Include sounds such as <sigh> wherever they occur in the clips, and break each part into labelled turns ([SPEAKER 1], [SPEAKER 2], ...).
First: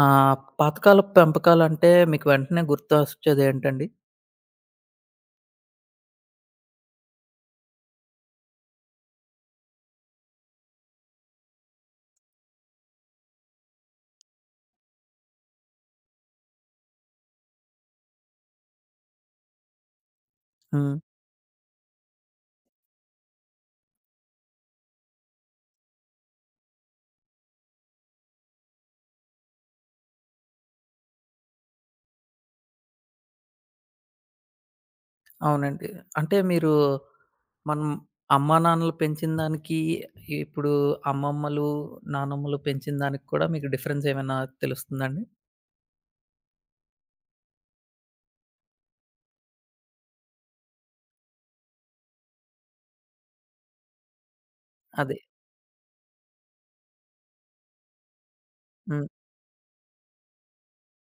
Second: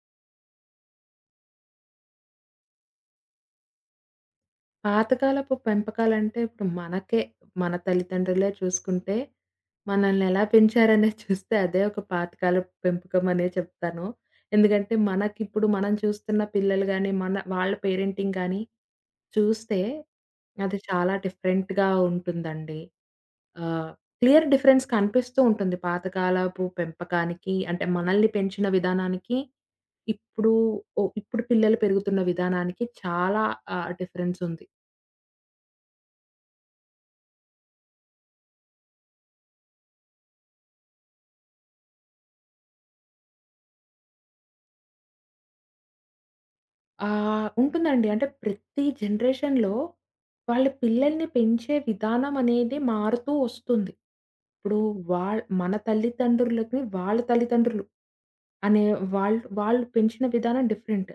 [SPEAKER 1] ఆ! పాతకాలపు పెంపకాలంటే మీకు వెంటనే గుర్తొచ్చేదేంటండి?
[SPEAKER 2] పాతకాలపు పెంపకాలంటే ఇప్పుడు మనకే, మన తల్లిదండ్రులే చూసుకుంటే, మనల్నెలా పెంచారనేది <laughs> చూస్తే అదే ఒక పాతకాలపు పెంపకం అనే చెప్తాను. ఎందుకంటే మనకిప్పుడు మనం చూస్తున్న పిల్లలు గాని, మన వాళ్ళ పేరెంటింగ్ గాని చూస్తే అది
[SPEAKER 1] హ్మ్.
[SPEAKER 2] చాలా డిఫరెంట్‌గా ఉంటుందండి. ఆహ్, క్లియర్ డిఫరెన్స్ కనిపిస్తూ ఉంటుంది. పాతకాలపు పెంపకానికి అంటే మనల్ని పెంచిన విధానానికి, ఇప్పుడు ఇప్పుడు పిల్లలు పెరుగుతున్న విధానానికి చాలా డిఫరెన్స్ ఉంది.
[SPEAKER 1] అవునండి. అంటే మీరు, మనం అమ్మా నాన్నలు పెంచిన దానికి, ఇప్పుడు అమ్మమ్మలు, నానమ్మలు పెంచిన దానికి కూడా మీకు డిఫరెన్స్ ఏమైనా తెలుస్తుందండి?
[SPEAKER 2] ఉంటుందండి. అంటే ప్రతి జనరేషన్‌లో వాళ్ళ పిల్లల్ని పెంచే విధానం అనేది మారుతూ వస్తుంది. ఇప్పుడు
[SPEAKER 1] అదే.
[SPEAKER 2] మన తల్లిదండ్రులకి వాళ్ళ తల్లిదండ్రులు అనే
[SPEAKER 1] హ్మ్.
[SPEAKER 2] వాళ్ళు వాళ్ళు పెంచిన విధానం డిఫరెంట్.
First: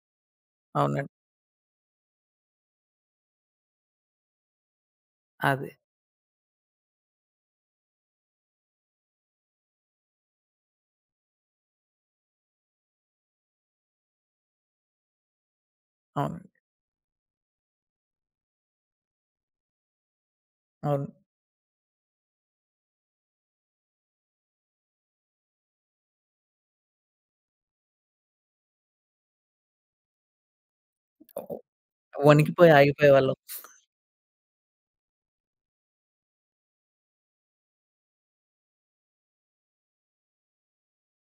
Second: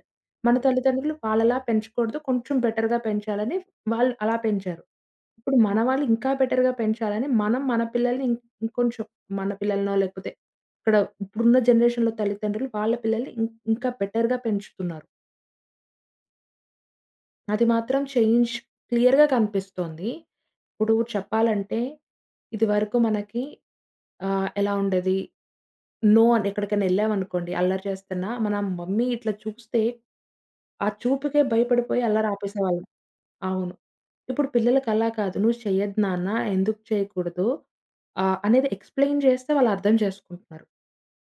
[SPEAKER 2] మన
[SPEAKER 1] అవునండి.
[SPEAKER 2] తల్లిదండ్రులు వాళ్ళలా పెంచకూడదు, కొంచెం బెటర్‌గా పెంచాలని వాళ్ళు అలా పెంచారు. ఇప్పుడు
[SPEAKER 1] అదే.
[SPEAKER 2] మన వాళ్ళు ఇంకా బెటర్‌గా పెంచాలని మనం మన పిల్లల్ని ఇంకొంచెం మన పిల్లలనో లేకపోతే ఇక్కడ ఇప్పుడున్న జనరేషన్‌లో తల్లిదండ్రులు వాళ్ళ పిల్లల్ని ఇంకా బెటర్‌గా పెంచుతున్నారు.
[SPEAKER 1] అవునండి.
[SPEAKER 2] అది మాత్రం చేంజ్ క్లియర్‌గా కనిపిస్తోంది. ఇప్పుడు
[SPEAKER 1] అవును.
[SPEAKER 2] చెప్పాలంటే, ఇదివరకు మనకి ఎలా ఉండేది? నో అని ఎక్కడికైనా ఎళ్ళామనుకోండి, అల్లరి చేస్తున్నా, మన మమ్మీ ఇట్లా చూస్తే, ఆ చూపుకే
[SPEAKER 1] ఒ,
[SPEAKER 2] భయపడిపోయి అల్లరి
[SPEAKER 1] వణికిపోయి
[SPEAKER 2] ఆపేసేవాళ్ళం.
[SPEAKER 1] ఆగిపోయేవాళ్ళం.
[SPEAKER 2] అవును. ఇప్పుడు పిల్లలకి అలా కాదు. "నువ్వు చెయ్యొద్దు నాన్న, ఎందుకు చేయకూడదు?" అనేది ఎక్స్‌ప్లెయిన్ చేస్తే వాళ్ళు అర్థం చేసుకుంటున్నారు.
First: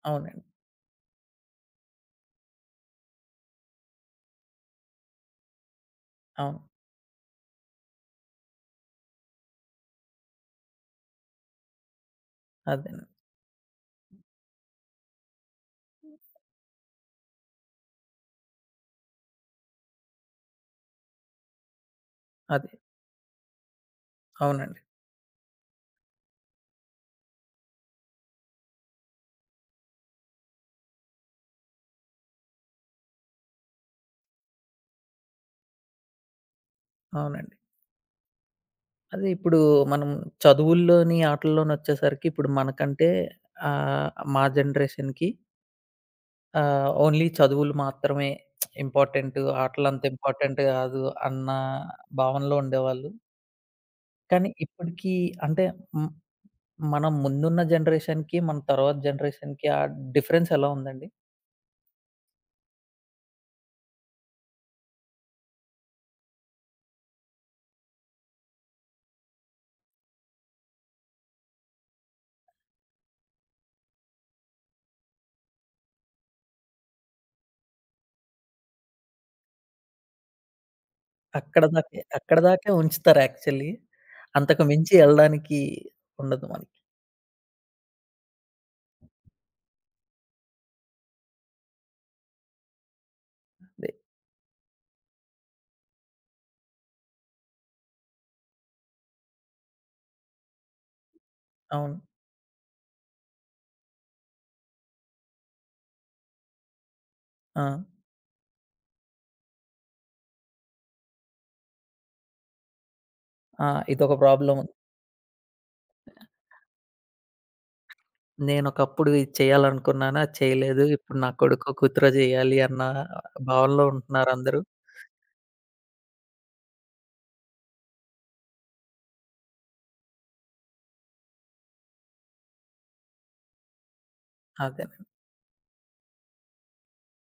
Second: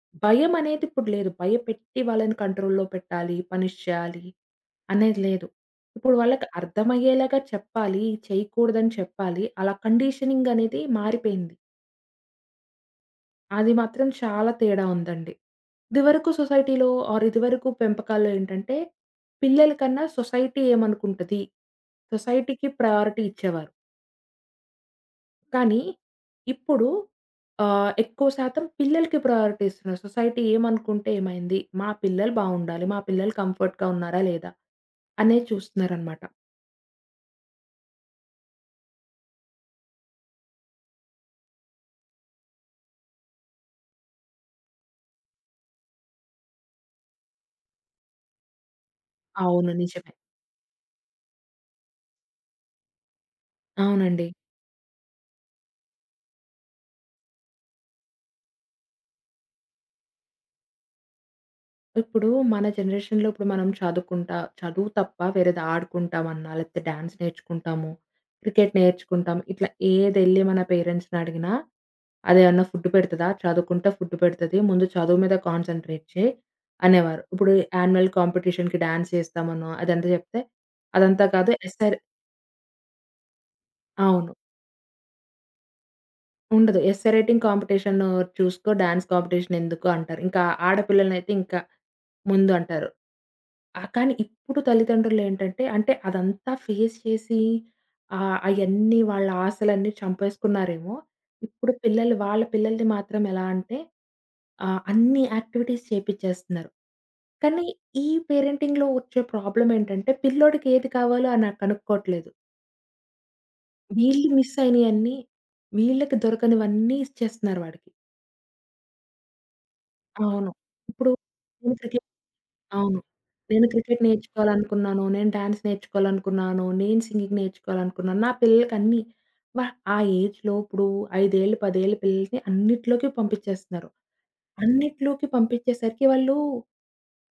[SPEAKER 1] అవునండి.
[SPEAKER 2] భయం అనేది ఇప్పుడు లేదు. భయపెట్టి వాళ్ళని కంట్రోల్‌లో పెట్టాలి, పనిష్ చేయాలి అనేది లేదు. ఇప్పుడు వాళ్ళకి
[SPEAKER 1] అవును.
[SPEAKER 2] అర్థమయ్యేలాగా చెప్పాలి, చేయకూడదని చెప్పాలి. అలా కండిషనింగ్ అనేది మారిపోయింది.
[SPEAKER 1] అదేనండి.
[SPEAKER 2] అది మాత్రం చాలా తేడా ఉందండి. ఇదివరకు సొసైటీలో ఆర్ ఇదివరకు పెంపకాల్లో ఏంటంటే, పిల్లల కన్నా సొసైటీ ఏమనుకుంటది? సొసైటీకి
[SPEAKER 1] అదే.
[SPEAKER 2] ప్రయారిటీ ఇచ్చేవారు.
[SPEAKER 1] అవునండి.
[SPEAKER 2] కానీ ఇప్పుడు ఎక్కువ శాతం పిల్లలకి ప్రయారిటీ ఇస్తున్నారు. సొసైటీ ఏమనుకుంటే ఏమైంది? మా పిల్లలు బావుండాలి. మా పిల్లలు కంఫర్ట్‌గా ఉన్నారా లేదా? అనేది చూస్తున్నారనమాట.
[SPEAKER 1] అవునండి. అదే ఇప్పుడు మనం చదువుల్లోని, ఆటల్లోనొచ్చేసరికి ఇప్పుడు మనకంటే, మా జనరేషన్‌కి ఓన్లీ చదువులు మాత్రమే ఇంపార్టెంటు.
[SPEAKER 2] అవును,
[SPEAKER 1] ఆటలంత
[SPEAKER 2] నిజమే.
[SPEAKER 1] ఇంపార్టెంట్ కాదు అన్న భావనలో ఉండేవాళ్ళు.
[SPEAKER 2] అవునండి.
[SPEAKER 1] కానీ ఇప్పటికి, అంటే, హ్మ్, మనం ముందున్న జనరేషన్‌కి, మన తర్వాత జనరేషన్‌కి ఆ డిఫరెన్స్ ఎలా ఉందండి?
[SPEAKER 2] ఇప్పుడు మన జనరేషన్‌లో ఇప్పుడు మనం చదువు తప్ప వేరేది ఆడుకుంటామన్నా, లేకపోతే డాన్స్ నేర్చుకుంటాము, క్రికెట్ నేర్చుకుంటాం. ఇట్లా ఏదెళ్లి మన పేరెంట్స్‌ని అడిగినా, అదేమన్నా ఫుడ్ పెడతదా? చదువుకుంటే ఫుడ్ పెడతది. ముందు చదువు మీద కాన్సంట్రేట్ చేయి అనేవారు. ఇప్పుడు యాన్యువల్ కాంపిటీషన్‌కి డాన్స్ చేస్తామనో, అదంతా చెప్తే, అదంతా కాదు
[SPEAKER 1] అక్కడ
[SPEAKER 2] ఎస్సే
[SPEAKER 1] దాకే అక్కడ దాకే ఉంచుతారు యాక్చువల్లీ.
[SPEAKER 2] అవును.
[SPEAKER 1] అంతకు మించి ఎళ్ళడానికి ఉండదు మనకి.
[SPEAKER 2] ఉండదు. ఎస్సే రైటింగ్ కాంపిటీషన్ చూసుకో, డాన్స్ కాంపిటీషన్ ఎందుకు అంటారు. ఇంకా ఆడపిల్లలనైతే ఇంకా ముందు అంటారు.
[SPEAKER 1] అదే.
[SPEAKER 2] కానీ ఇప్పుడు తల్లిదండ్రులేంటంటే అంటే అదంతా ఫేస్ చేసి అయన్నీ వాళ్ళ ఆశలన్నీ చంపేసుకున్నారేమో! ఇప్పుడు
[SPEAKER 1] అవును.
[SPEAKER 2] పిల్లలు వాళ్ళ పిల్లల్ని మాత్రం ఎలా అంటే అన్ని యాక్టివిటీస్ చేపిచ్చేస్తున్నారు.
[SPEAKER 1] ఆ!
[SPEAKER 2] కానీ ఈ పేరెంటింగ్‌లో వచ్చే ప్రాబ్లమ్ ఏంటంటే పిల్లోడికి ఏది కావాలో అని నాకు కనుక్కోవట్లేదు.
[SPEAKER 1] ఆ! ఇదొక
[SPEAKER 2] వీళ్ళు మిస్
[SPEAKER 1] ప్రాబ్లమ్.
[SPEAKER 2] అయినయన్నీ వీళ్ళకి దొరకనివన్నీ ఇచ్చేస్తున్నారు వాడికి.
[SPEAKER 1] నేనొకప్పుడు ఇది చేయాలనుకున్నాను. అది
[SPEAKER 2] అవును.
[SPEAKER 1] చేయలేదు.
[SPEAKER 2] ఇప్పుడు
[SPEAKER 1] ఇప్పుడు నా కొడుకో,
[SPEAKER 2] నేను క్రికెట్
[SPEAKER 1] కూతురో చేయాలి అన్న
[SPEAKER 2] అవును. నేను
[SPEAKER 1] భావనలో
[SPEAKER 2] క్రికెట్
[SPEAKER 1] ఉంటున్నారు అందరూ.
[SPEAKER 2] నేర్చుకోవాలనుకున్నాను, నేను డాన్స్ నేర్చుకోవాలనుకున్నాను, నేను సింగింగ్ నేర్చుకోవాలనుకున్నాను. నా పిల్లలకన్నీ వ ఆ ఏజ్‌లో ఇప్పుడు 5 ఏళ్ళు, 10 ఏళ్ళ పిల్లల్ని అన్నిట్లోకి పంపించేస్తున్నారు.
[SPEAKER 1] అదేనండి.
[SPEAKER 2] అన్నిట్లోకి పంపించేసరికి వాళ్ళు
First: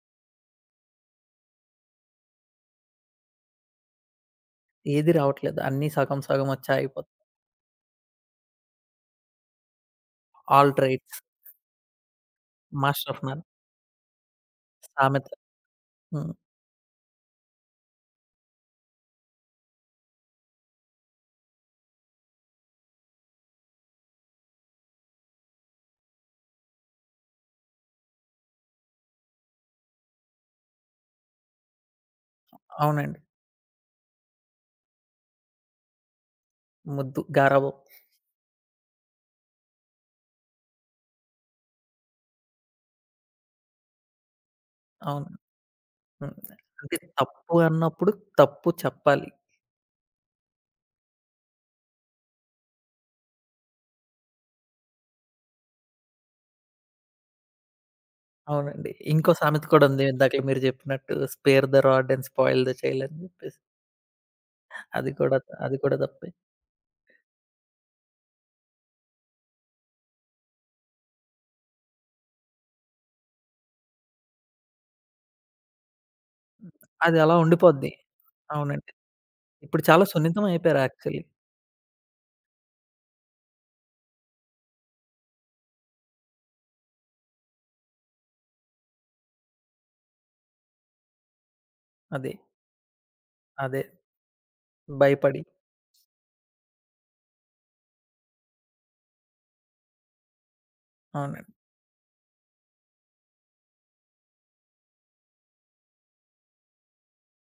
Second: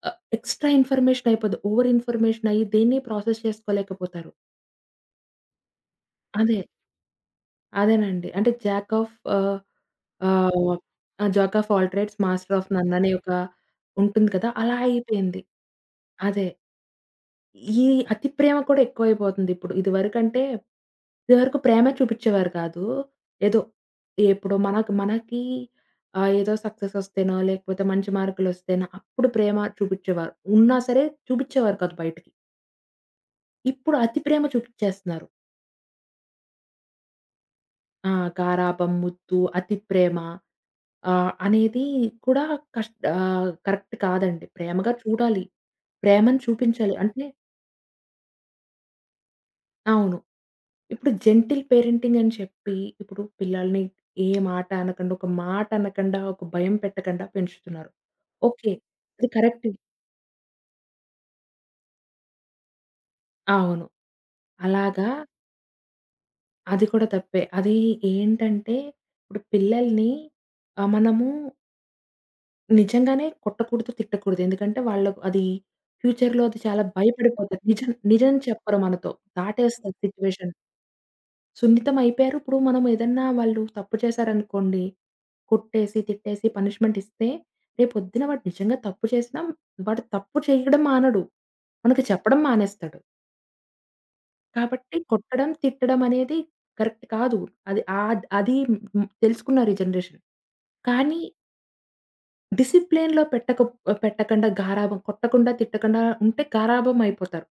[SPEAKER 2] ఎక్స్‌ట్రా ఇన్ఫర్మేషన్ అయిపోద్ది. ఓవర్ ఇన్ఫర్మేషన్ అయ్యి దేన్ని ప్రాసెస్ చేసుకోలేకపోతారు.
[SPEAKER 1] ఏది రావట్లేదు. అన్నీ సగం సగం
[SPEAKER 2] అదే.
[SPEAKER 1] వచ్చి ఆగిపోతున్నాయి.
[SPEAKER 2] అదేనండి. అంటే జాక్ ఆఫ్ ఆహ్, ఆహ్,
[SPEAKER 1] all traits,
[SPEAKER 2] ah! Jack of all trades master of none అనే
[SPEAKER 1] మాస్టర్ ఆఫ్
[SPEAKER 2] ఒక
[SPEAKER 1] నన్,
[SPEAKER 2] ఉంటుంది కదా! అలా
[SPEAKER 1] సామెత.
[SPEAKER 2] అయిపోయింది.
[SPEAKER 1] హ్మ్.
[SPEAKER 2] అదే. ఈ అతి ప్రేమ కూడా ఎక్కువైపోతుందిప్పుడు. ఇదివరకంటే, ఇదివరకు ప్రేమే చూపిచ్చేవారు కాదు. ఏదో ఎప్పుడో మనకి ఏదో సక్సెస్ ఒస్తేనో, లేకపోతే మంచి మార్కులొస్తేనో అప్పుడు ప్రేమ చూపిచ్చేవారు. ఉన్నా సరే చూపిచ్చేవారు కాదు బయటికి.
[SPEAKER 1] అవునండి.
[SPEAKER 2] ఇప్పుడు అతి ప్రేమ చూపిచ్చేస్తున్నారు.
[SPEAKER 1] ముద్దు, గారాబం.
[SPEAKER 2] ఆ! గారాబం, ముద్దు, అతి ప్రేమ అనేది కూడా కరెక్ట్ కాదండి. ప్రేమగా
[SPEAKER 1] అవును.
[SPEAKER 2] చూడాలి,
[SPEAKER 1] హ్మ్.
[SPEAKER 2] ప్రేమను చూపించాలి.
[SPEAKER 1] అంటే
[SPEAKER 2] అంటే
[SPEAKER 1] తప్పు అన్నప్పుడు తప్పు చెప్పాలి.
[SPEAKER 2] అవును. ఇప్పుడు జెంటిల్ పేరెంటింగ్ అని చెప్పి, ఇప్పుడు పిల్లల్ని ఏ మాట అనకుండా, ఒక మాట అనకుండా, ఒక భయం పెట్టకుండా పెంచుతున్నారు. ఓకే.
[SPEAKER 1] అవునండి.
[SPEAKER 2] అది
[SPEAKER 1] ఇంకో సామెత
[SPEAKER 2] కరెక్ట్.
[SPEAKER 1] కూడా ఉంది. ఇందాక మీరు చెప్పినట్టు spare the rod and spoil the child అని చెప్పేసి.
[SPEAKER 2] అవును. అలాగా
[SPEAKER 1] అది కూడా అది కూడా తప్పే.
[SPEAKER 2] అది కూడా తప్పే. అది ఏంటంటే, ఇప్పుడు పిల్లల్ని మనము నిజంగానే కొట్టకూడదు, తిట్టకూడదు. ఎందుకంటే, వాళ్ళకు అది ఫ్యూచర్‌లో అది చాలా
[SPEAKER 1] అది అలా
[SPEAKER 2] భయపడిపోతారు. నిజం
[SPEAKER 1] ఉండిపోద్ది.
[SPEAKER 2] నిజం చెప్పరు
[SPEAKER 1] అవునండి.
[SPEAKER 2] మనతో.
[SPEAKER 1] ఇప్పుడు
[SPEAKER 2] దాటేస్తారు
[SPEAKER 1] చాలా సున్నితం
[SPEAKER 2] సిట్యుయేషన్.
[SPEAKER 1] అయిపోయారు యాక్చువల్లీ.
[SPEAKER 2] సున్నితం అయిపోయారు. ఇప్పుడు మనం ఏదన్నా వాళ్ళు తప్పు చేశారనుకోండి, కొట్టేసి, తిట్టేసి పనిష్మెంట్ ఇస్తే, రేపొద్దున వాడు నిజంగా తప్పు చేసినా వాడు తప్పు చేయడం మానడు, మనకు
[SPEAKER 1] అది.
[SPEAKER 2] చెప్పడం మానేస్తాడు.
[SPEAKER 1] అదే.
[SPEAKER 2] కాబట్టి
[SPEAKER 1] భయపడి.
[SPEAKER 2] కొట్టడం, తిట్టడం అనేది కరెక్ట్ కాదు. అది ఆద్ అది మ్- తెలుసుకున్నారు ఈ జనరేషన్. కానీ
[SPEAKER 1] అవునండి.
[SPEAKER 2] డిసిప్లిన్‌లో పెట్టక పెట్టకుండా గారాబం కొట్టకుండా, తిట్టకుండా ఉంటే గారాబం అయిపోతారు.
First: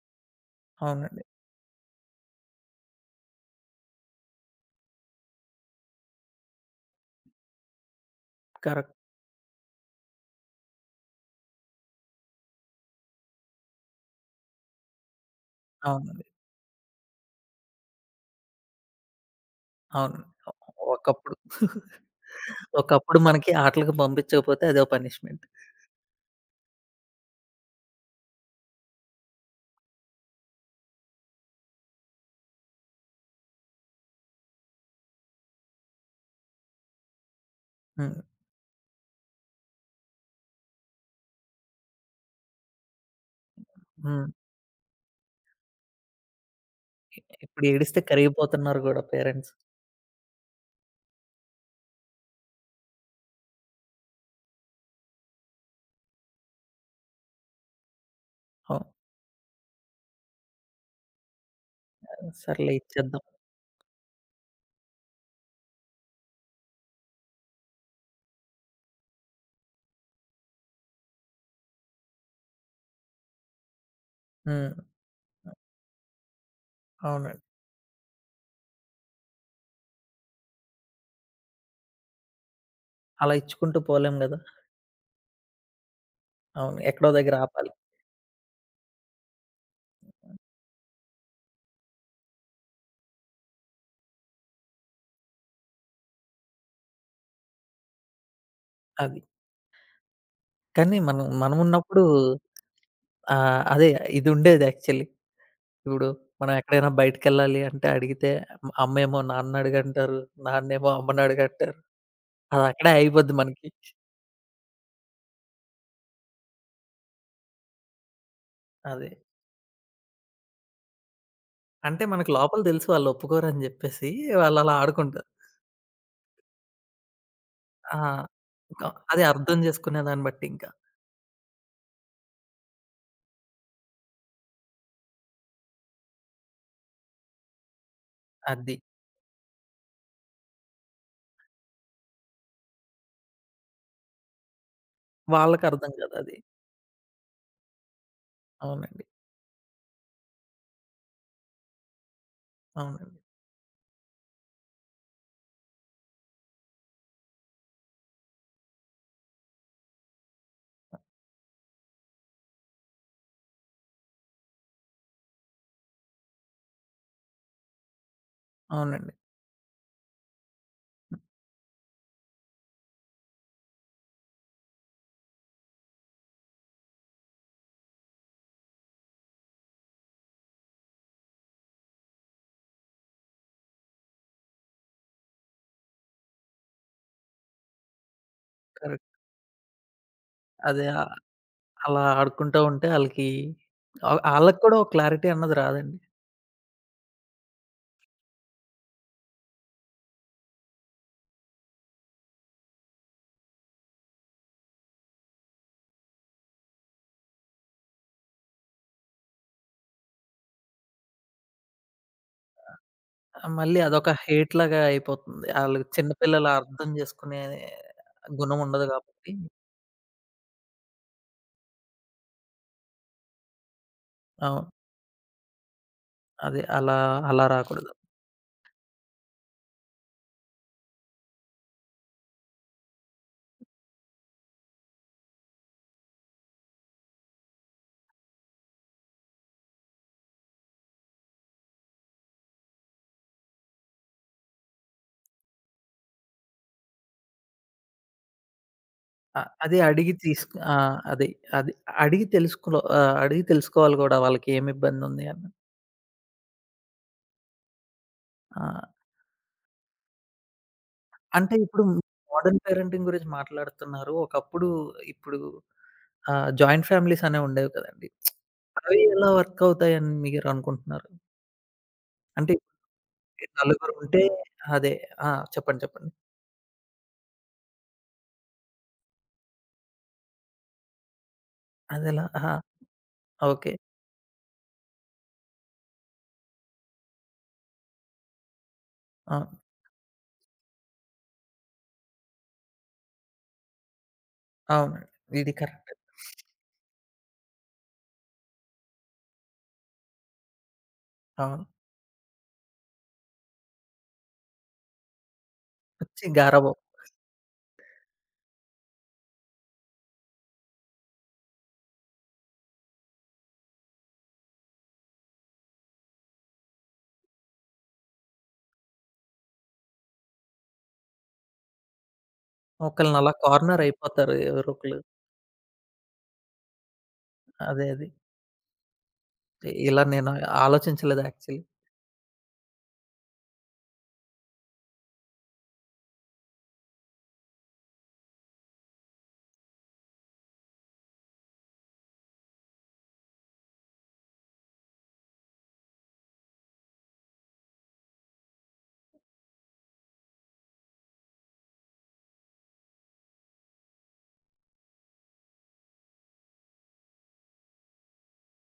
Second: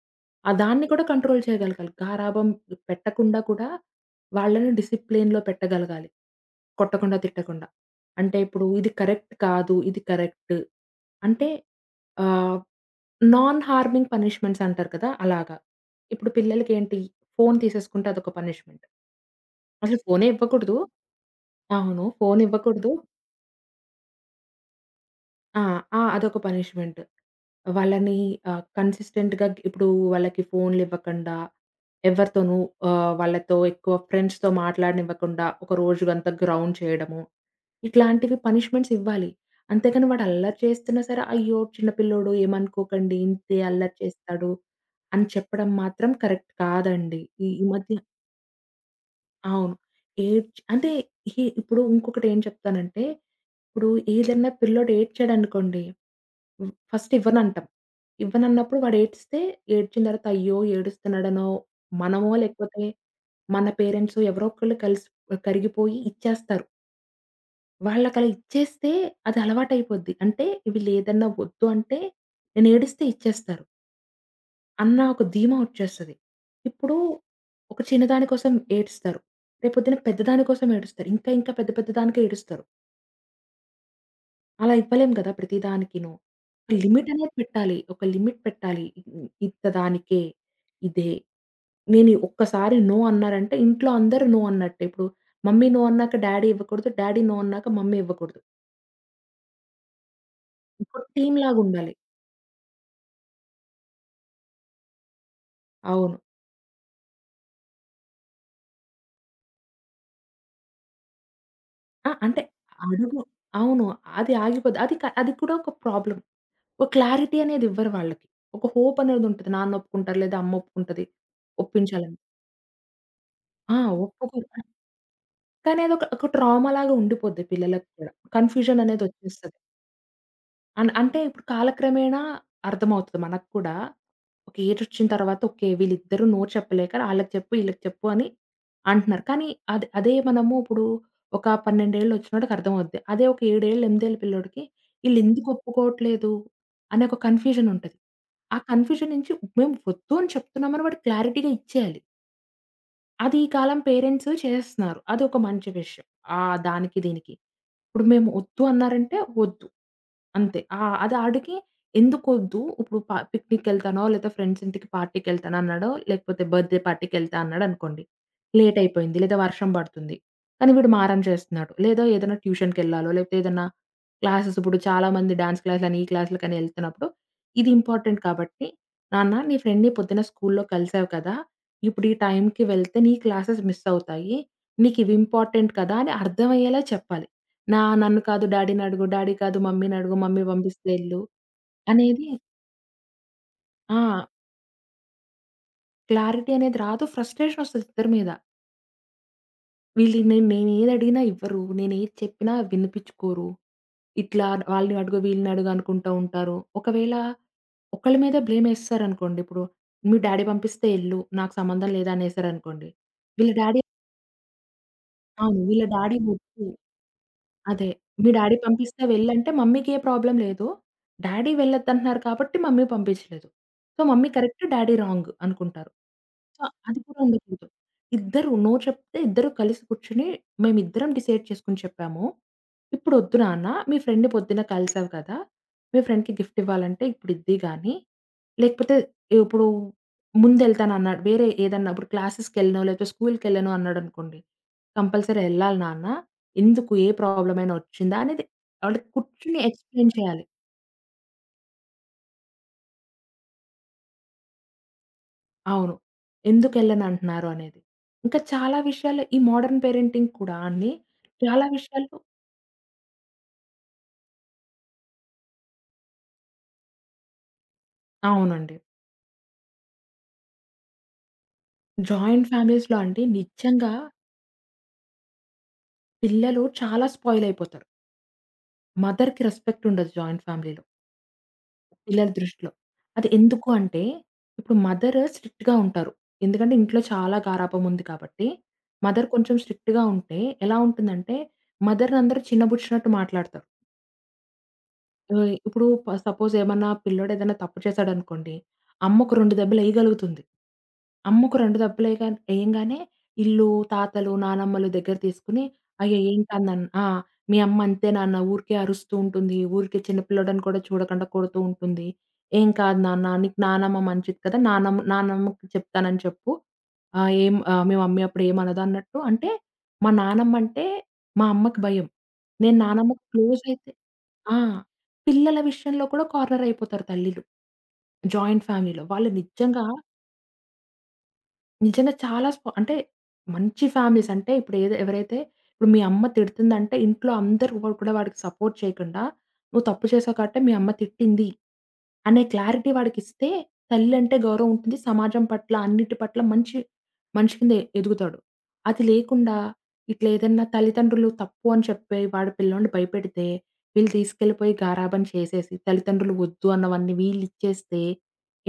[SPEAKER 2] ఆ! దాన్ని కూడా
[SPEAKER 1] అవునండి.
[SPEAKER 2] కంట్రోల్ చేయగలగాలి. గారాబం పెట్టకుండా కూడా వాళ్ళని డిసిప్లిన్‌లో పెట్టగలగాలి, కొట్టకుండా, తిట్టకుండా. అంటే ఇప్పుడు ఇది
[SPEAKER 1] కరెక్ట్.
[SPEAKER 2] కరెక్ట్ కాదు, ఇది కరెక్ట్. అంటే ఆహ్, నాన్ హార్మింగ్ పనిష్మెంట్స్ అంటారు కదా! అలాగా.
[SPEAKER 1] అవునండి.
[SPEAKER 2] ఇప్పుడు పిల్లలకేంటి ఫోను తీసేసుకుంటే అదొక పనిష్మెంట్. అసలు
[SPEAKER 1] అవును.
[SPEAKER 2] ఫోనే ఇవ్వకూడదు.
[SPEAKER 1] ఒకప్పుడు
[SPEAKER 2] అవును, ఫోను ఇవ్వకూడదు.
[SPEAKER 1] ఒకప్పుడు మనకి ఆటలకి పంపించకపోతే అదో పనిష్మెంట్.
[SPEAKER 2] ఆ! ఆ! అదొక పనిష్మెంట్. వాళ్ళని కన్సిస్టెంట్‌గా ఇప్పుడు వాళ్ళకి ఫోన్‌లివ్వకండా, ఎవరితోనూ వాళ్ళతో ఎక్కువ ఫ్రెండ్స్‌తో మాట్లాడనివ్వకుండా, ఒక రోజుగంతా గ్రౌండ్ చేయడము.
[SPEAKER 1] హ్మ్.
[SPEAKER 2] ఇట్లాంటివి పనిష్మెంట్స్ ఇవ్వాలి. అంతేకాని వాడు అల్లరి చేస్తున్నా సరే, "అయ్యో! చిన్న పిల్లోడు ఏమనుకోకండి, ఇంతే అల్లరి
[SPEAKER 1] హ్మ్.
[SPEAKER 2] చేస్తాడు" అని చెప్పడం మాత్రం కరెక్ట్ కాదండి. ఈ ఈ
[SPEAKER 1] ఇప్పుడు
[SPEAKER 2] మధ్య
[SPEAKER 1] ఏడిస్తే కరిగిపోతున్నారు గూడా పేరెంట్స్.
[SPEAKER 2] అవును. ఏడ్చ్ అంటే, ఇహి ఇప్పుడు ఇంకొకటేం చెప్తానంటే, ఇప్పుడు ఏదన్నా పిల్లోడు ఏడ్చాడనుకోండి. హ్మ్. ఫస్ట్ ఇవ్వనంటాం. ఇవ్వనన్నప్పుడు
[SPEAKER 1] అవును.
[SPEAKER 2] వాడేడిస్తే, ఏడ్చిన తర్వాత అయ్యో! ఏడుస్తున్నాడనో, మనమో
[SPEAKER 1] సర్లే
[SPEAKER 2] లేకపోతే
[SPEAKER 1] ఇచ్చేద్దాం.
[SPEAKER 2] మన పేరెంట్సో ఎవరో ఒకళ్ళు కలిసి కరిగిపోయి ఇచ్చేస్తారు. వాళ్ళకలా ఇచ్చేస్తే అది అలవాటయిపోద్ది. అంటే వీళ్ళేదన్నా వద్దు అంటే నేనేడిస్తే ఇచ్చేస్తారు
[SPEAKER 1] హ్మ్.
[SPEAKER 2] అన్న ఒక ధీమా వచ్చేస్తది. ఇప్పుడు
[SPEAKER 1] అవునండి.
[SPEAKER 2] ఒక చిన్నదాని కోసం ఏడుస్తారు, రేపొద్దున పెద్దదాని కోసం ఏడుస్తారు, ఇంకా ఇంకా పెద్ద పెద్ద దానికే ఏడుస్తారు.
[SPEAKER 1] అలా ఇచ్చుకుంటూ పోలేం గదా!
[SPEAKER 2] అలా ఇవ్వలేం గదా ప్రతి దానికిను. ఒక
[SPEAKER 1] అవును.
[SPEAKER 2] లిమిట్
[SPEAKER 1] ఎక్కడో
[SPEAKER 2] అనేది
[SPEAKER 1] దగ్గర ఆపాలి.
[SPEAKER 2] పెట్టాలి, ఒక లిమిట్ పెట్టాలి. ఇ ఇంతదానికే ఇదే. నేను ఈ ఒక్కసారి నో అన్నారంటే ఇంట్లో అందరూ నో అన్నట్టే. ఇప్పుడు మమ్మీ నో అన్నాక డ్యాడీ ఇవ్వకూడదు, డ్యాడీ నో అన్నాక మమ్మీ ఇవ్వకూడదు.
[SPEAKER 1] అది. కానీ
[SPEAKER 2] ఇంకో
[SPEAKER 1] మనం
[SPEAKER 2] టీమ్‌లాగా ఉండాలి.
[SPEAKER 1] మనమున్నప్పుడు, అదే ఇదుండేది యాక్చువల్లీ. ఇప్పుడు
[SPEAKER 2] అవును.
[SPEAKER 1] మనం ఎక్కడైనా బయటికెళ్ళాలి అంటే అడిగితే, అమ్మేమో నాన్నని అడుగంటారు. నాన్నేమో అమ్మని అడుగంటారు.
[SPEAKER 2] ఆ! అంటే
[SPEAKER 1] అదక్కడే
[SPEAKER 2] అడుగు
[SPEAKER 1] ఆగిపోద్ది మనకి.
[SPEAKER 2] అవును. అది ఆగిపోద్ది. అది కూడా ఒక ప్రాబ్లమ్. ఒక క్లారిటీ అనేది ఇవ్వరు వాళ్ళకి. ఒక హోప్
[SPEAKER 1] అదే.
[SPEAKER 2] అనేది ఉంటది, నాన్న ఒప్పుకుంటారు లేదా అమ్మ ఒప్పుకుంటది,
[SPEAKER 1] అంటే
[SPEAKER 2] ఒప్పించాలని.
[SPEAKER 1] మనకు లోపల తెలుసు వాళ్ళొప్పుకోరని
[SPEAKER 2] ఆ!
[SPEAKER 1] జెప్పేసి,
[SPEAKER 2] ఒప్పుకోరు.
[SPEAKER 1] వాళ్ళలా ఆడుకుంటారు.
[SPEAKER 2] కానీ అదొక ట్రామాలాగా ఉండిపోద్ది పిల్లలకి
[SPEAKER 1] ఆ!
[SPEAKER 2] కూడా.
[SPEAKER 1] క
[SPEAKER 2] కన్‌ఫ్యూజన్
[SPEAKER 1] అది
[SPEAKER 2] అనేదొచ్చేస్తది.
[SPEAKER 1] అర్థం జేసుకునే దాన్ని బట్టి ఇంకా.
[SPEAKER 2] అన్ అంటే ఇప్పుడు కాలక్రమేణా అర్థమవుతది మనకు కూడా. ఒక ఏజొచ్చిన తర్వాత ఓకే, వీళ్ళిద్దరూ నో చెప్పలేక ఆళ్ళకి చెప్పు, ఈళ్ళకి చెప్పు అని
[SPEAKER 1] అది.
[SPEAKER 2] అంటున్నారు. కానీ అది అదే మనము ఇప్పుడు ఒక 12 ఏళ్లొచ్చినోడికి అర్థమవుద్ది. అదే ఒక 7 ఏళ్ళు, 8 ఏళ్ల పిల్లోడికి ఈళ్ళెందుకు
[SPEAKER 1] వాళ్ళకర్థం
[SPEAKER 2] ఒప్పుకోవట్లేదు
[SPEAKER 1] కాదది.
[SPEAKER 2] అనే ఒక కన్‌ఫ్యూజన్ ఉంటది. ఆ
[SPEAKER 1] అవునండి.
[SPEAKER 2] కన్‌ఫ్యూజన్ నుంచి మేము వద్దు అని చెప్తున్నామని వాడికి క్లారిటీగా ఇచ్చేయాలి.
[SPEAKER 1] అవునండి.
[SPEAKER 2] అది ఈ కాలం పేరెంట్స్ చేసేస్తున్నారు. అదొక మంచి విషయం. దానికి, దీనికి. ఇప్పుడు మేము ఒద్దు అన్నారంటే ఒద్దు, అంతే. అది ఆడికి ఎందుకొద్దు? ఇప్పుడు పిక్నిక్‌కెళ్తానో, లేతే ఫ్రెండ్స్ ఇంటికి పార్టీకెళ్తాను అన్నాడో, లేకపోతే బర్త్‌డే పార్టీకెళ్తా అన్నాడనుకోండి, లేట్
[SPEAKER 1] అవునండి.
[SPEAKER 2] అయిపోయింది లేదా వర్షం పడుతుంది. కానీ వీడు మారం చేస్తున్నాడు. లేదా ఏదైనా ట్యూషన్‌కెళ్ళాలో, లేకపోతే ఏదన్నా క్లాసెస్, ఇప్పుడు చాలామంది డాన్స్ క్లాసులని, ఈ క్లాసులకని ఎళ్తున్నప్పుడు ఇది ఇంపార్టెంట్ కాబట్టి, "నాన్న నీ ఫ్రెండ్‌ని పొద్దున స్కూల్లో కలిసావు కదా! ఇప్పుడు ఈ టైంకి వెళ్తే నీ క్లాసెస్ మిస్ అవుతాయి. నీకివి ఇంపార్టెంట్ కదా!" అని అర్థమయ్యేలా చెప్పాలి. నన్ను కాదు డ్యాడీనడుగు,
[SPEAKER 1] కరెక్ట్.
[SPEAKER 2] డ్యాడీ కాదు మమ్మీనడుగు, మమ్మీ
[SPEAKER 1] అదే.
[SPEAKER 2] పంపిస్తే ఎళ్ళు
[SPEAKER 1] అలా
[SPEAKER 2] అనేది
[SPEAKER 1] ఆడుకుంటా ఉంటే ఆళ్ళకి,
[SPEAKER 2] ఆ!
[SPEAKER 1] ఆళ్ళకి కూడా ఒక క్లారిటీ అన్నది రాదండి.
[SPEAKER 2] క్లారిటీ అనేది రాదు. ఫ్రస్ట్రేషనొస్తది ఇద్దరి మీద. వీళ్ళు నేనేదడిగినా ఇవ్వరు, నేనేది చెప్పినా వినిపించుకోరు. ఇట్లా వాళ్ళని అడుగు, వీళ్ళని అడుగు అనుకుంటా ఉంటారు. ఒకవేళ ఒకళ్ళ మీద బ్లేమేసేసారనుకోండి ఇప్పుడు, మీ డ్యాడీ పంపిస్తే ఎళ్ళు, నాకు సంబంధం లేదనేసారనుకోండి. వీళ్ళ
[SPEAKER 1] మళ్ళీ
[SPEAKER 2] డ్యాడీ
[SPEAKER 1] అదొక హేట్‌లాగా అయిపోతుంది.
[SPEAKER 2] అవును.
[SPEAKER 1] ఆళ్ళు
[SPEAKER 2] వీళ్ళ
[SPEAKER 1] చిన్న
[SPEAKER 2] డ్యాడీ
[SPEAKER 1] పిల్లలు
[SPEAKER 2] ఒద్దు
[SPEAKER 1] అర్థం జేసుకునే
[SPEAKER 2] అదే. మీ డ్యాడీ
[SPEAKER 1] గుణం ఉండదు
[SPEAKER 2] పంపిస్తే
[SPEAKER 1] గాబట్టి.
[SPEAKER 2] వెళ్ళంటే మమ్మీకి ఏ ప్రాబ్లమ్ లేదు, డ్యాడీ వెళ్ళొద్దంటున్నారు కాబట్టి మమ్మీ పంపించలేదు. సో, మమ్మీ కరెక్ట్,
[SPEAKER 1] అవును.
[SPEAKER 2] డ్యాడీ రాంగ్ అనుకుంటారు. సో,
[SPEAKER 1] అదే. అలా,
[SPEAKER 2] అది కూడా
[SPEAKER 1] అలా
[SPEAKER 2] ఉండకూడదు.
[SPEAKER 1] రాకూడదు.
[SPEAKER 2] ఇద్దరు నో చెప్తే ఇద్దరు కలిసి కూర్చొని మేమిద్దరం డిసైడ్ చేసుకొని చెప్పాము. "ఇప్పుడొద్దు నాన్న, మీ ఫ్రెండ్‌ని పొద్దున్న కలిసావు కదా! మీ ఫ్రెండ్‌కి గిఫ్ట్ ఇవ్వాలంటే ఇప్పుడు ఇద్ది గానీ, లేకపోతే ఇప్పుడు ముందెళ్తానన్నాడు వేరే ఏదన్నా ఇప్పుడు క్లాసెస్‌కెళ్ళనో లేకపోతే స్కూల్‌కెళ్ళను అన్నాడనుకోండి, కంపల్సరీ ఎళ్ళాలి నాన్న. ఎందుకు? ఏ ప్రాబ్లమయినా ఒచ్చిందా?" అనేది వాళ్ళు కూర్చొని
[SPEAKER 1] అది
[SPEAKER 2] ఎక్స్‌ప్లెయిన్
[SPEAKER 1] అడిగి
[SPEAKER 2] చేయాలి.
[SPEAKER 1] తీసుకు, ఆ! అది. అది అడిగి తెలుసుకో అడిగి తెలుసుకోవాలి గూడా వాళ్ళకి ఏమి ఇబ్బందుంది అని.
[SPEAKER 2] అవును. ఎందుకెళ్ళనంటున్నారు అనేది. ఇంకా చాలా
[SPEAKER 1] ఆ!
[SPEAKER 2] విషయాల్లో ఈ మోడర్న్ పేరెంటింగ్ కూడా అండి,
[SPEAKER 1] అంటే
[SPEAKER 2] చాలా
[SPEAKER 1] ఇప్పుడు
[SPEAKER 2] విషయాల్లో.
[SPEAKER 1] మోడర్న్ పేరెంటింగ్ గురించి మాట్లాడుతున్నారు. ఒకప్పుడు, ఇప్పుడు, జాయింట్ ఫ్యామిలీస్ అనేవి ఉండేవి కదండీ!
[SPEAKER 2] అవునండి.
[SPEAKER 1] అవి ఎలా వర్క్ అవుతాయని మీరనుకుంటున్నారు?
[SPEAKER 2] జాయింట్
[SPEAKER 1] అంటే
[SPEAKER 2] ఫ్యామిలీస్‌లో అండి నిజంగా
[SPEAKER 1] నలుగురుంటే అదే. ఆ! చెప్పండి. చెప్పండి.
[SPEAKER 2] పిల్లలు చాలా స్పాయిలయిపోతారు. మదర్‌కి రెస్పెక్ట్ ఉండదు జాయింట్ ఫ్యామిలీలో,
[SPEAKER 1] అదెలా?
[SPEAKER 2] పిల్లల
[SPEAKER 1] ఆహా!
[SPEAKER 2] దృష్టిలో. అది ఎందుకు
[SPEAKER 1] ఓకే.
[SPEAKER 2] అంటే ఇప్పుడు మదర్ స్ట్రిక్ట్‌గా ఉంటారు. ఎందుకంటే ఇంట్లో చాలా గారాబం ఉంది కాబట్టి మదర్ కొంచెం
[SPEAKER 1] అవును.
[SPEAKER 2] స్ట్రిక్ట్‌గా ఉంటే ఎలా ఉంటుందంటే మదర్‌ని అందరూ చిన్నబుచ్చినట్టు మాట్లాడతారు.
[SPEAKER 1] అవునండి.
[SPEAKER 2] ఓయ్!
[SPEAKER 1] ఇది
[SPEAKER 2] ఇప్పుడు
[SPEAKER 1] కరెక్ట్.
[SPEAKER 2] సపోజ్ ఏమన్నా పిల్లోడు ఏదైనా తప్పు చేశాడనుకోండి, అమ్మకు 2 దెబ్బలేయగలుగుతుంది. అమ్మకు
[SPEAKER 1] అవును.
[SPEAKER 2] 2 దెబ్బలేయగా ఏయంగానే ఈళ్ళు తాతలు, నానమ్మలు దగ్గర తీసుకొని, "అయ్యో!
[SPEAKER 1] పిచ్చి
[SPEAKER 2] ఏంటా
[SPEAKER 1] గారాబం.
[SPEAKER 2] నాన్న!" ఆ! "మీ అమ్మ అంతే నాన్న, ఊరికే అరుస్తూ ఉంటుంది, ఊరికే చిన్న పిల్లోడని కూడా చూడకుండా కొడుతూ ఉంటుంది. ఏం కాదు నాన్న, నీకు నానమ్మ మంచిది కదా! నానమ్మకి చెప్తానని చెప్పు. మీ మమ్మీ అప్పుడు ఏమనదు" అన్నట్టు అంటే మా నానమ్మ అంటే మా అమ్మకి భయం, నేను నానమ్మకి
[SPEAKER 1] ఒకళ్ళనలా
[SPEAKER 2] క్లోజ్
[SPEAKER 1] కార్నర్
[SPEAKER 2] అయితే
[SPEAKER 1] అయిపోతారు
[SPEAKER 2] ఆ!
[SPEAKER 1] ఎవరో ఒకళ్ళు.
[SPEAKER 2] పిల్లల విషయంలో కూడా కార్నర్ అయిపోతారు తల్లులు,
[SPEAKER 1] అదే. అదే.
[SPEAKER 2] జాయింట్ ఫ్యామిలీలో. వాళ్ళు నిజంగా
[SPEAKER 1] ఇలా నేను ఆలోచించలేదు యాక్చువల్లీ.
[SPEAKER 2] నిజంగా చాలా స్పా అంటే మంచి ఫ్యామిలీస్ అంటే ఇప్పుడు ఏదో ఎవరైతే ఇప్పుడు మీ అమ్మ తిడుతుందంటే ఇంట్లో అందరూ కూడా వాడికి సపోర్ట్ చేయకుండా, "నువ్వు తప్పు చేశావు కాబట్టే మీ అమ్మ తిట్టింది" అనే క్లారిటీ వాడికిస్తే తల్లి అంటే గౌరవం ఉంటుంది. సమాజం పట్ల, అన్నిటి పట్ల మంచి మనిషి కింద ఎదుగుతాడు. అది లేకుండా ఇట్లా ఏదన్నా తల్లిదండ్రులు తప్పు అని చెప్పి వాడు పిల్లోడిని భయపెడితే, వీళ్ళు తీసుకెళ్ళిపోయి గారాబం చేసేసి, తల్లిదండ్రులు వద్దు అన్నవన్నీ వీళ్ళిచ్చేస్తే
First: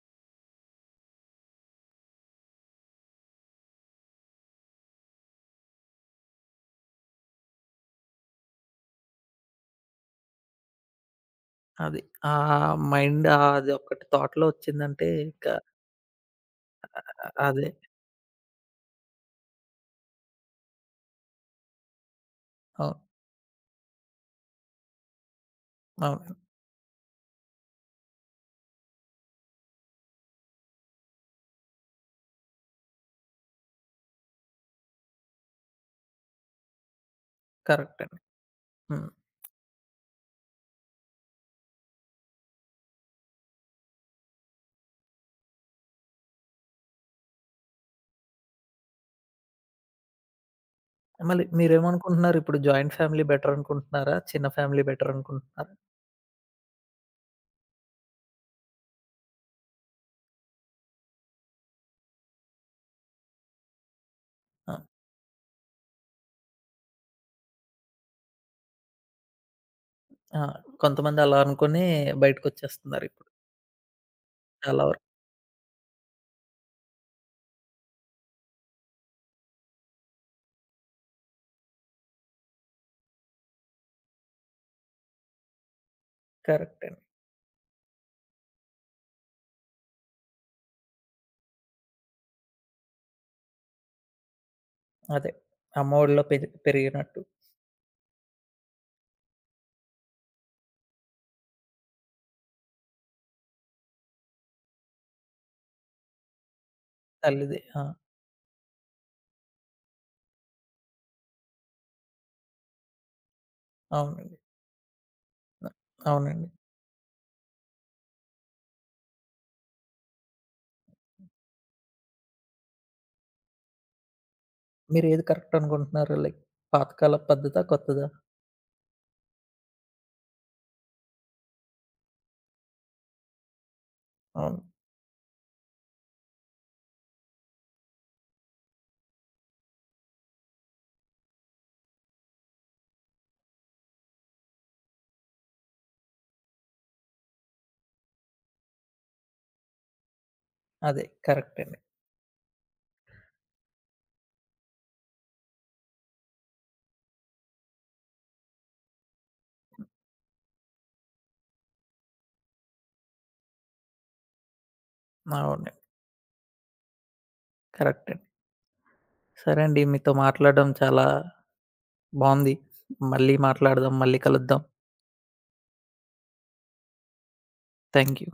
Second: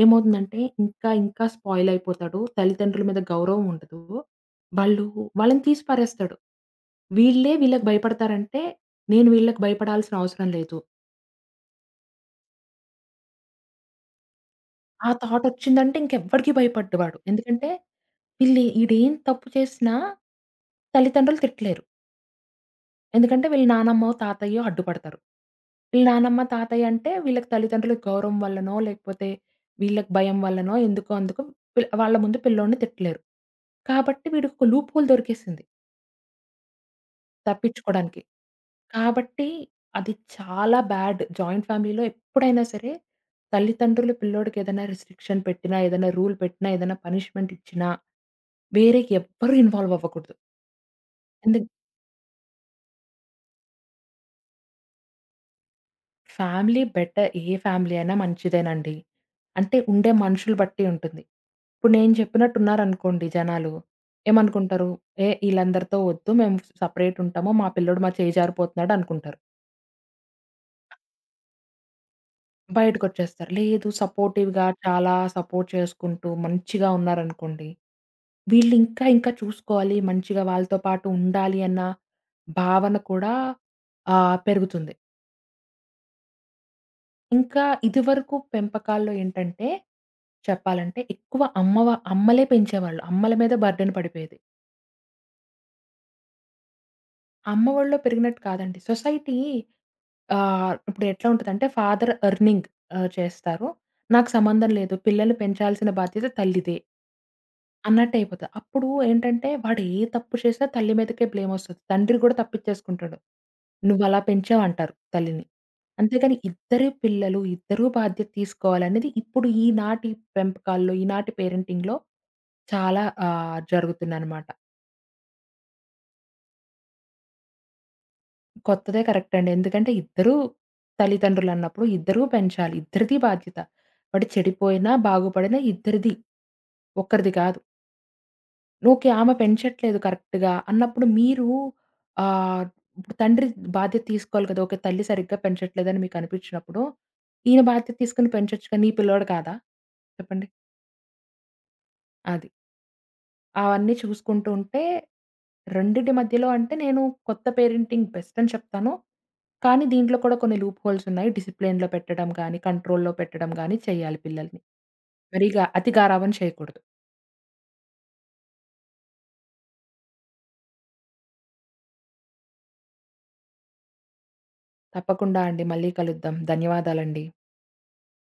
[SPEAKER 2] ఏమవుతుందంటే ఇంకా ఇంకా స్పాయిల్ అయిపోతాడు. తల్లిదండ్రుల మీద గౌరవం ఉండదు. వాళ్ళు వాళ్ళని తీసి పారేస్తాడు. వీళ్ళే వీళ్ళకి భయపడతారంటే, నేను వీళ్ళకి భయపడాల్సిన అవసరం లేదు.
[SPEAKER 1] అది. మైండ్, అది ఒక్కటి థాట్‌లో వచ్చిందంటే
[SPEAKER 2] ఆ థాట్
[SPEAKER 1] ఇక.
[SPEAKER 2] వచ్చిందంటే ఇంకెవ్వడికి భయపడ్డు వాడు.
[SPEAKER 1] అదే.
[SPEAKER 2] ఎందుకంటే వీళ్ళు ఈడేం తప్పు చేసినా తల్లిదండ్రులు తిట్టలేరు.
[SPEAKER 1] అవును.
[SPEAKER 2] ఎందుకంటే వీళ్ళ నానమ్మో, తాతయ్యో అడ్డుపడతారు. వీళ్ళ
[SPEAKER 1] అవును.
[SPEAKER 2] నానమ్మ, తాతయ్య అంటే వీళ్ళకి తల్లిదండ్రుల గౌరవం వల్లనో, లేకపోతే వీళ్ళకి భయం వల్లనో ఎందుకో అందుకో వాళ్ళ ముందు పిల్లోడిని తిట్టలేరు. కాబట్టి వీడికొక లూప్ హోల్ దొరికేసింది
[SPEAKER 1] కరెక్ట్ అండి.
[SPEAKER 2] తప్పించుకోడానికి.
[SPEAKER 1] హ్మ్.
[SPEAKER 2] కాబట్టి అది చాలా బ్యాడ్. జాయింట్ ఫ్యామిలీలో ఎప్పుడైనా సరే తల్లిదండ్రులు పిల్లోడికి ఏదైనా రిస్ట్రిక్షన్ పెట్టినా, ఏదైనా రూల్ పెట్టినా, ఏదైనా పనిష్మెంట్ ఇచ్చినా వేరే ఎవ్వరు ఇన్వాల్వ్ అవ్వకూడదు.
[SPEAKER 1] మళ్ళీ మీరేమనుకుంటున్నారు? ఇప్పుడు జాయింట్ ఫ్యామిలీ బెటర్ అనుకుంటున్నారా? చిన్న ఫ్యామిలీ బెటర్ అనుకుంటున్నారా?
[SPEAKER 2] ఫ్యామిలీ బెటర్ ఏ ఫ్యామిలీ అయినా మంచిదేనండి. అంటే ఉండే మనుషులు బట్టి ఉంటుంది. ఇప్పుడు నేను చెప్పినట్టున్నారనుకోండి జనాలు,
[SPEAKER 1] ఆ!
[SPEAKER 2] ఏమనుకుంటారు? ఈళ్ళందరితో వద్దు మేము సెపరేట్ ఉంటాము, మా పిల్లోడు మా చేయి జారిపోతున్నాడు అనుకుంటారు,
[SPEAKER 1] ఆ! కొంతమంది అలా అనుకుని బయటకొచ్చేస్తున్నారు ఇప్పుడు.
[SPEAKER 2] బయటకొచ్చేస్తారు. లేదు సపోర్టివ్‌గా
[SPEAKER 1] చాలా వరకు.
[SPEAKER 2] చాలా సపోర్ట్ చేసుకుంటూ మంచిగా ఉన్నారనుకోండి, వీళ్ళు ఇంకా ఇంకా చూసుకోవాలి మంచిగా వాళ్ళతో పాటు ఉండాలి అన్న భావన కూడా పెరుగుతుంది.
[SPEAKER 1] కరెక్ట్ అండి.
[SPEAKER 2] ఇంకా ఇదివరకు పెంపకాల్లో ఏంటంటే, చెప్పాలంటే ఎక్కువ అమ్మలే పెంచేవాళ్ళు. అమ్మల మీద బర్డెన్ పడిపోయేది.
[SPEAKER 1] అదే. అమ్మఒడిలో పెరిగినట్టు.
[SPEAKER 2] అమ్మ ఒడిలో పెరిగినట్టు కాదండి. సొసైటీ ఇప్పుడు ఎట్లా ఉంటదంటే ఫాదర్ ఎర్నింగ్ చేస్తారు, నాకు సంబంధం లేదు, పిల్లల్ని పెంచాల్సిన బాధ్యత తల్లిదే
[SPEAKER 1] తల్లిది. ఆ!
[SPEAKER 2] అన్నట్టయిపోతది. అప్పుడు ఏంటంటే వాడు ఏ తప్పు చేసినా తల్లి మీదకే బ్లేమొస్తది, తండ్రి గూడా తప్పిచ్చేసుకుంటాడు, "నువ్వలా
[SPEAKER 1] అవునండి.
[SPEAKER 2] పెంచావంటారు" తల్లిని.
[SPEAKER 1] ఆ!
[SPEAKER 2] అంతేగాని
[SPEAKER 1] అవునండి.
[SPEAKER 2] ఇద్దరి పిల్లలు, ఇద్దరూ బాధ్యత తీసుకోవాలనేది ఇప్పుడు ఈనాటి పెంపకాల్లో, ఈనాటి పేరెంటింగ్‌లో చాలా జరుగుతుందనమాట.
[SPEAKER 1] మీరు ఏది కరెక్ట్ అనుకుంటున్నారు? లైక్, పాతకాలపు పద్ధతా? కొత్తదా?
[SPEAKER 2] కొత్తదే కరెక్ట్ అండి. ఎందుకంటే ఇద్దరూ తల్లిదండ్రులన్నప్పుడు ఇద్దరూ పెంచాలి, ఇద్దరిది బాధ్యత. వాడు
[SPEAKER 1] అవును.
[SPEAKER 2] చెడిపోయినా, బాగుపడినా ఇద్దరిది, ఒక్కరిది కాదు. ఓకే. ఆమె పెంచట్లేదు కరెక్ట్‌గా అన్నప్పుడు మీరు ఆహ్, ఇప్పుడు తండ్రి బాధ్యత తీసుకోవాలి కదా! ఓకే. తల్లి సరిగ్గా పెంచట్లేదని మీకు అనిపించినప్పుడు, ఈయన బాధ్యత తీసుకొని పెంచొచ్చు కదా! నీ పిల్లోడు కాదా? చెప్పండి.
[SPEAKER 1] అదే. కరెక్ట్ అండి.
[SPEAKER 2] అది. అవన్నీ చూసుకుంటూ ఉంటే, రెండిటి మధ్యలో అంటే నేను కొత్త పేరెంటింగ్ బెస్ట్ అని చెప్తాను. కానీ దీంట్లో కూడా కొన్ని లూప్ హోల్స్ ఉన్నాయి. డిసిప్లిన్‌లో పెట్టడం గానీ, కంట్రోల్‌లో పెట్టడం గానీ చేయాలి పిల్లల్ని. మరి ఇగ
[SPEAKER 1] అవును.
[SPEAKER 2] అతి గారాబం చేయకూడదు.
[SPEAKER 1] కరెక్ట్ అండి. సరే అండి. మీతో మాట్లాడడం చాలా బావుంది. మళ్ళీ మాట్లాడదాం. మళ్ళీ కలుద్దాం.
[SPEAKER 2] తప్పకుండా అండి, మళ్ళీ కలుద్దాం. ధన్యవాదాలండి.
[SPEAKER 1] Thank you.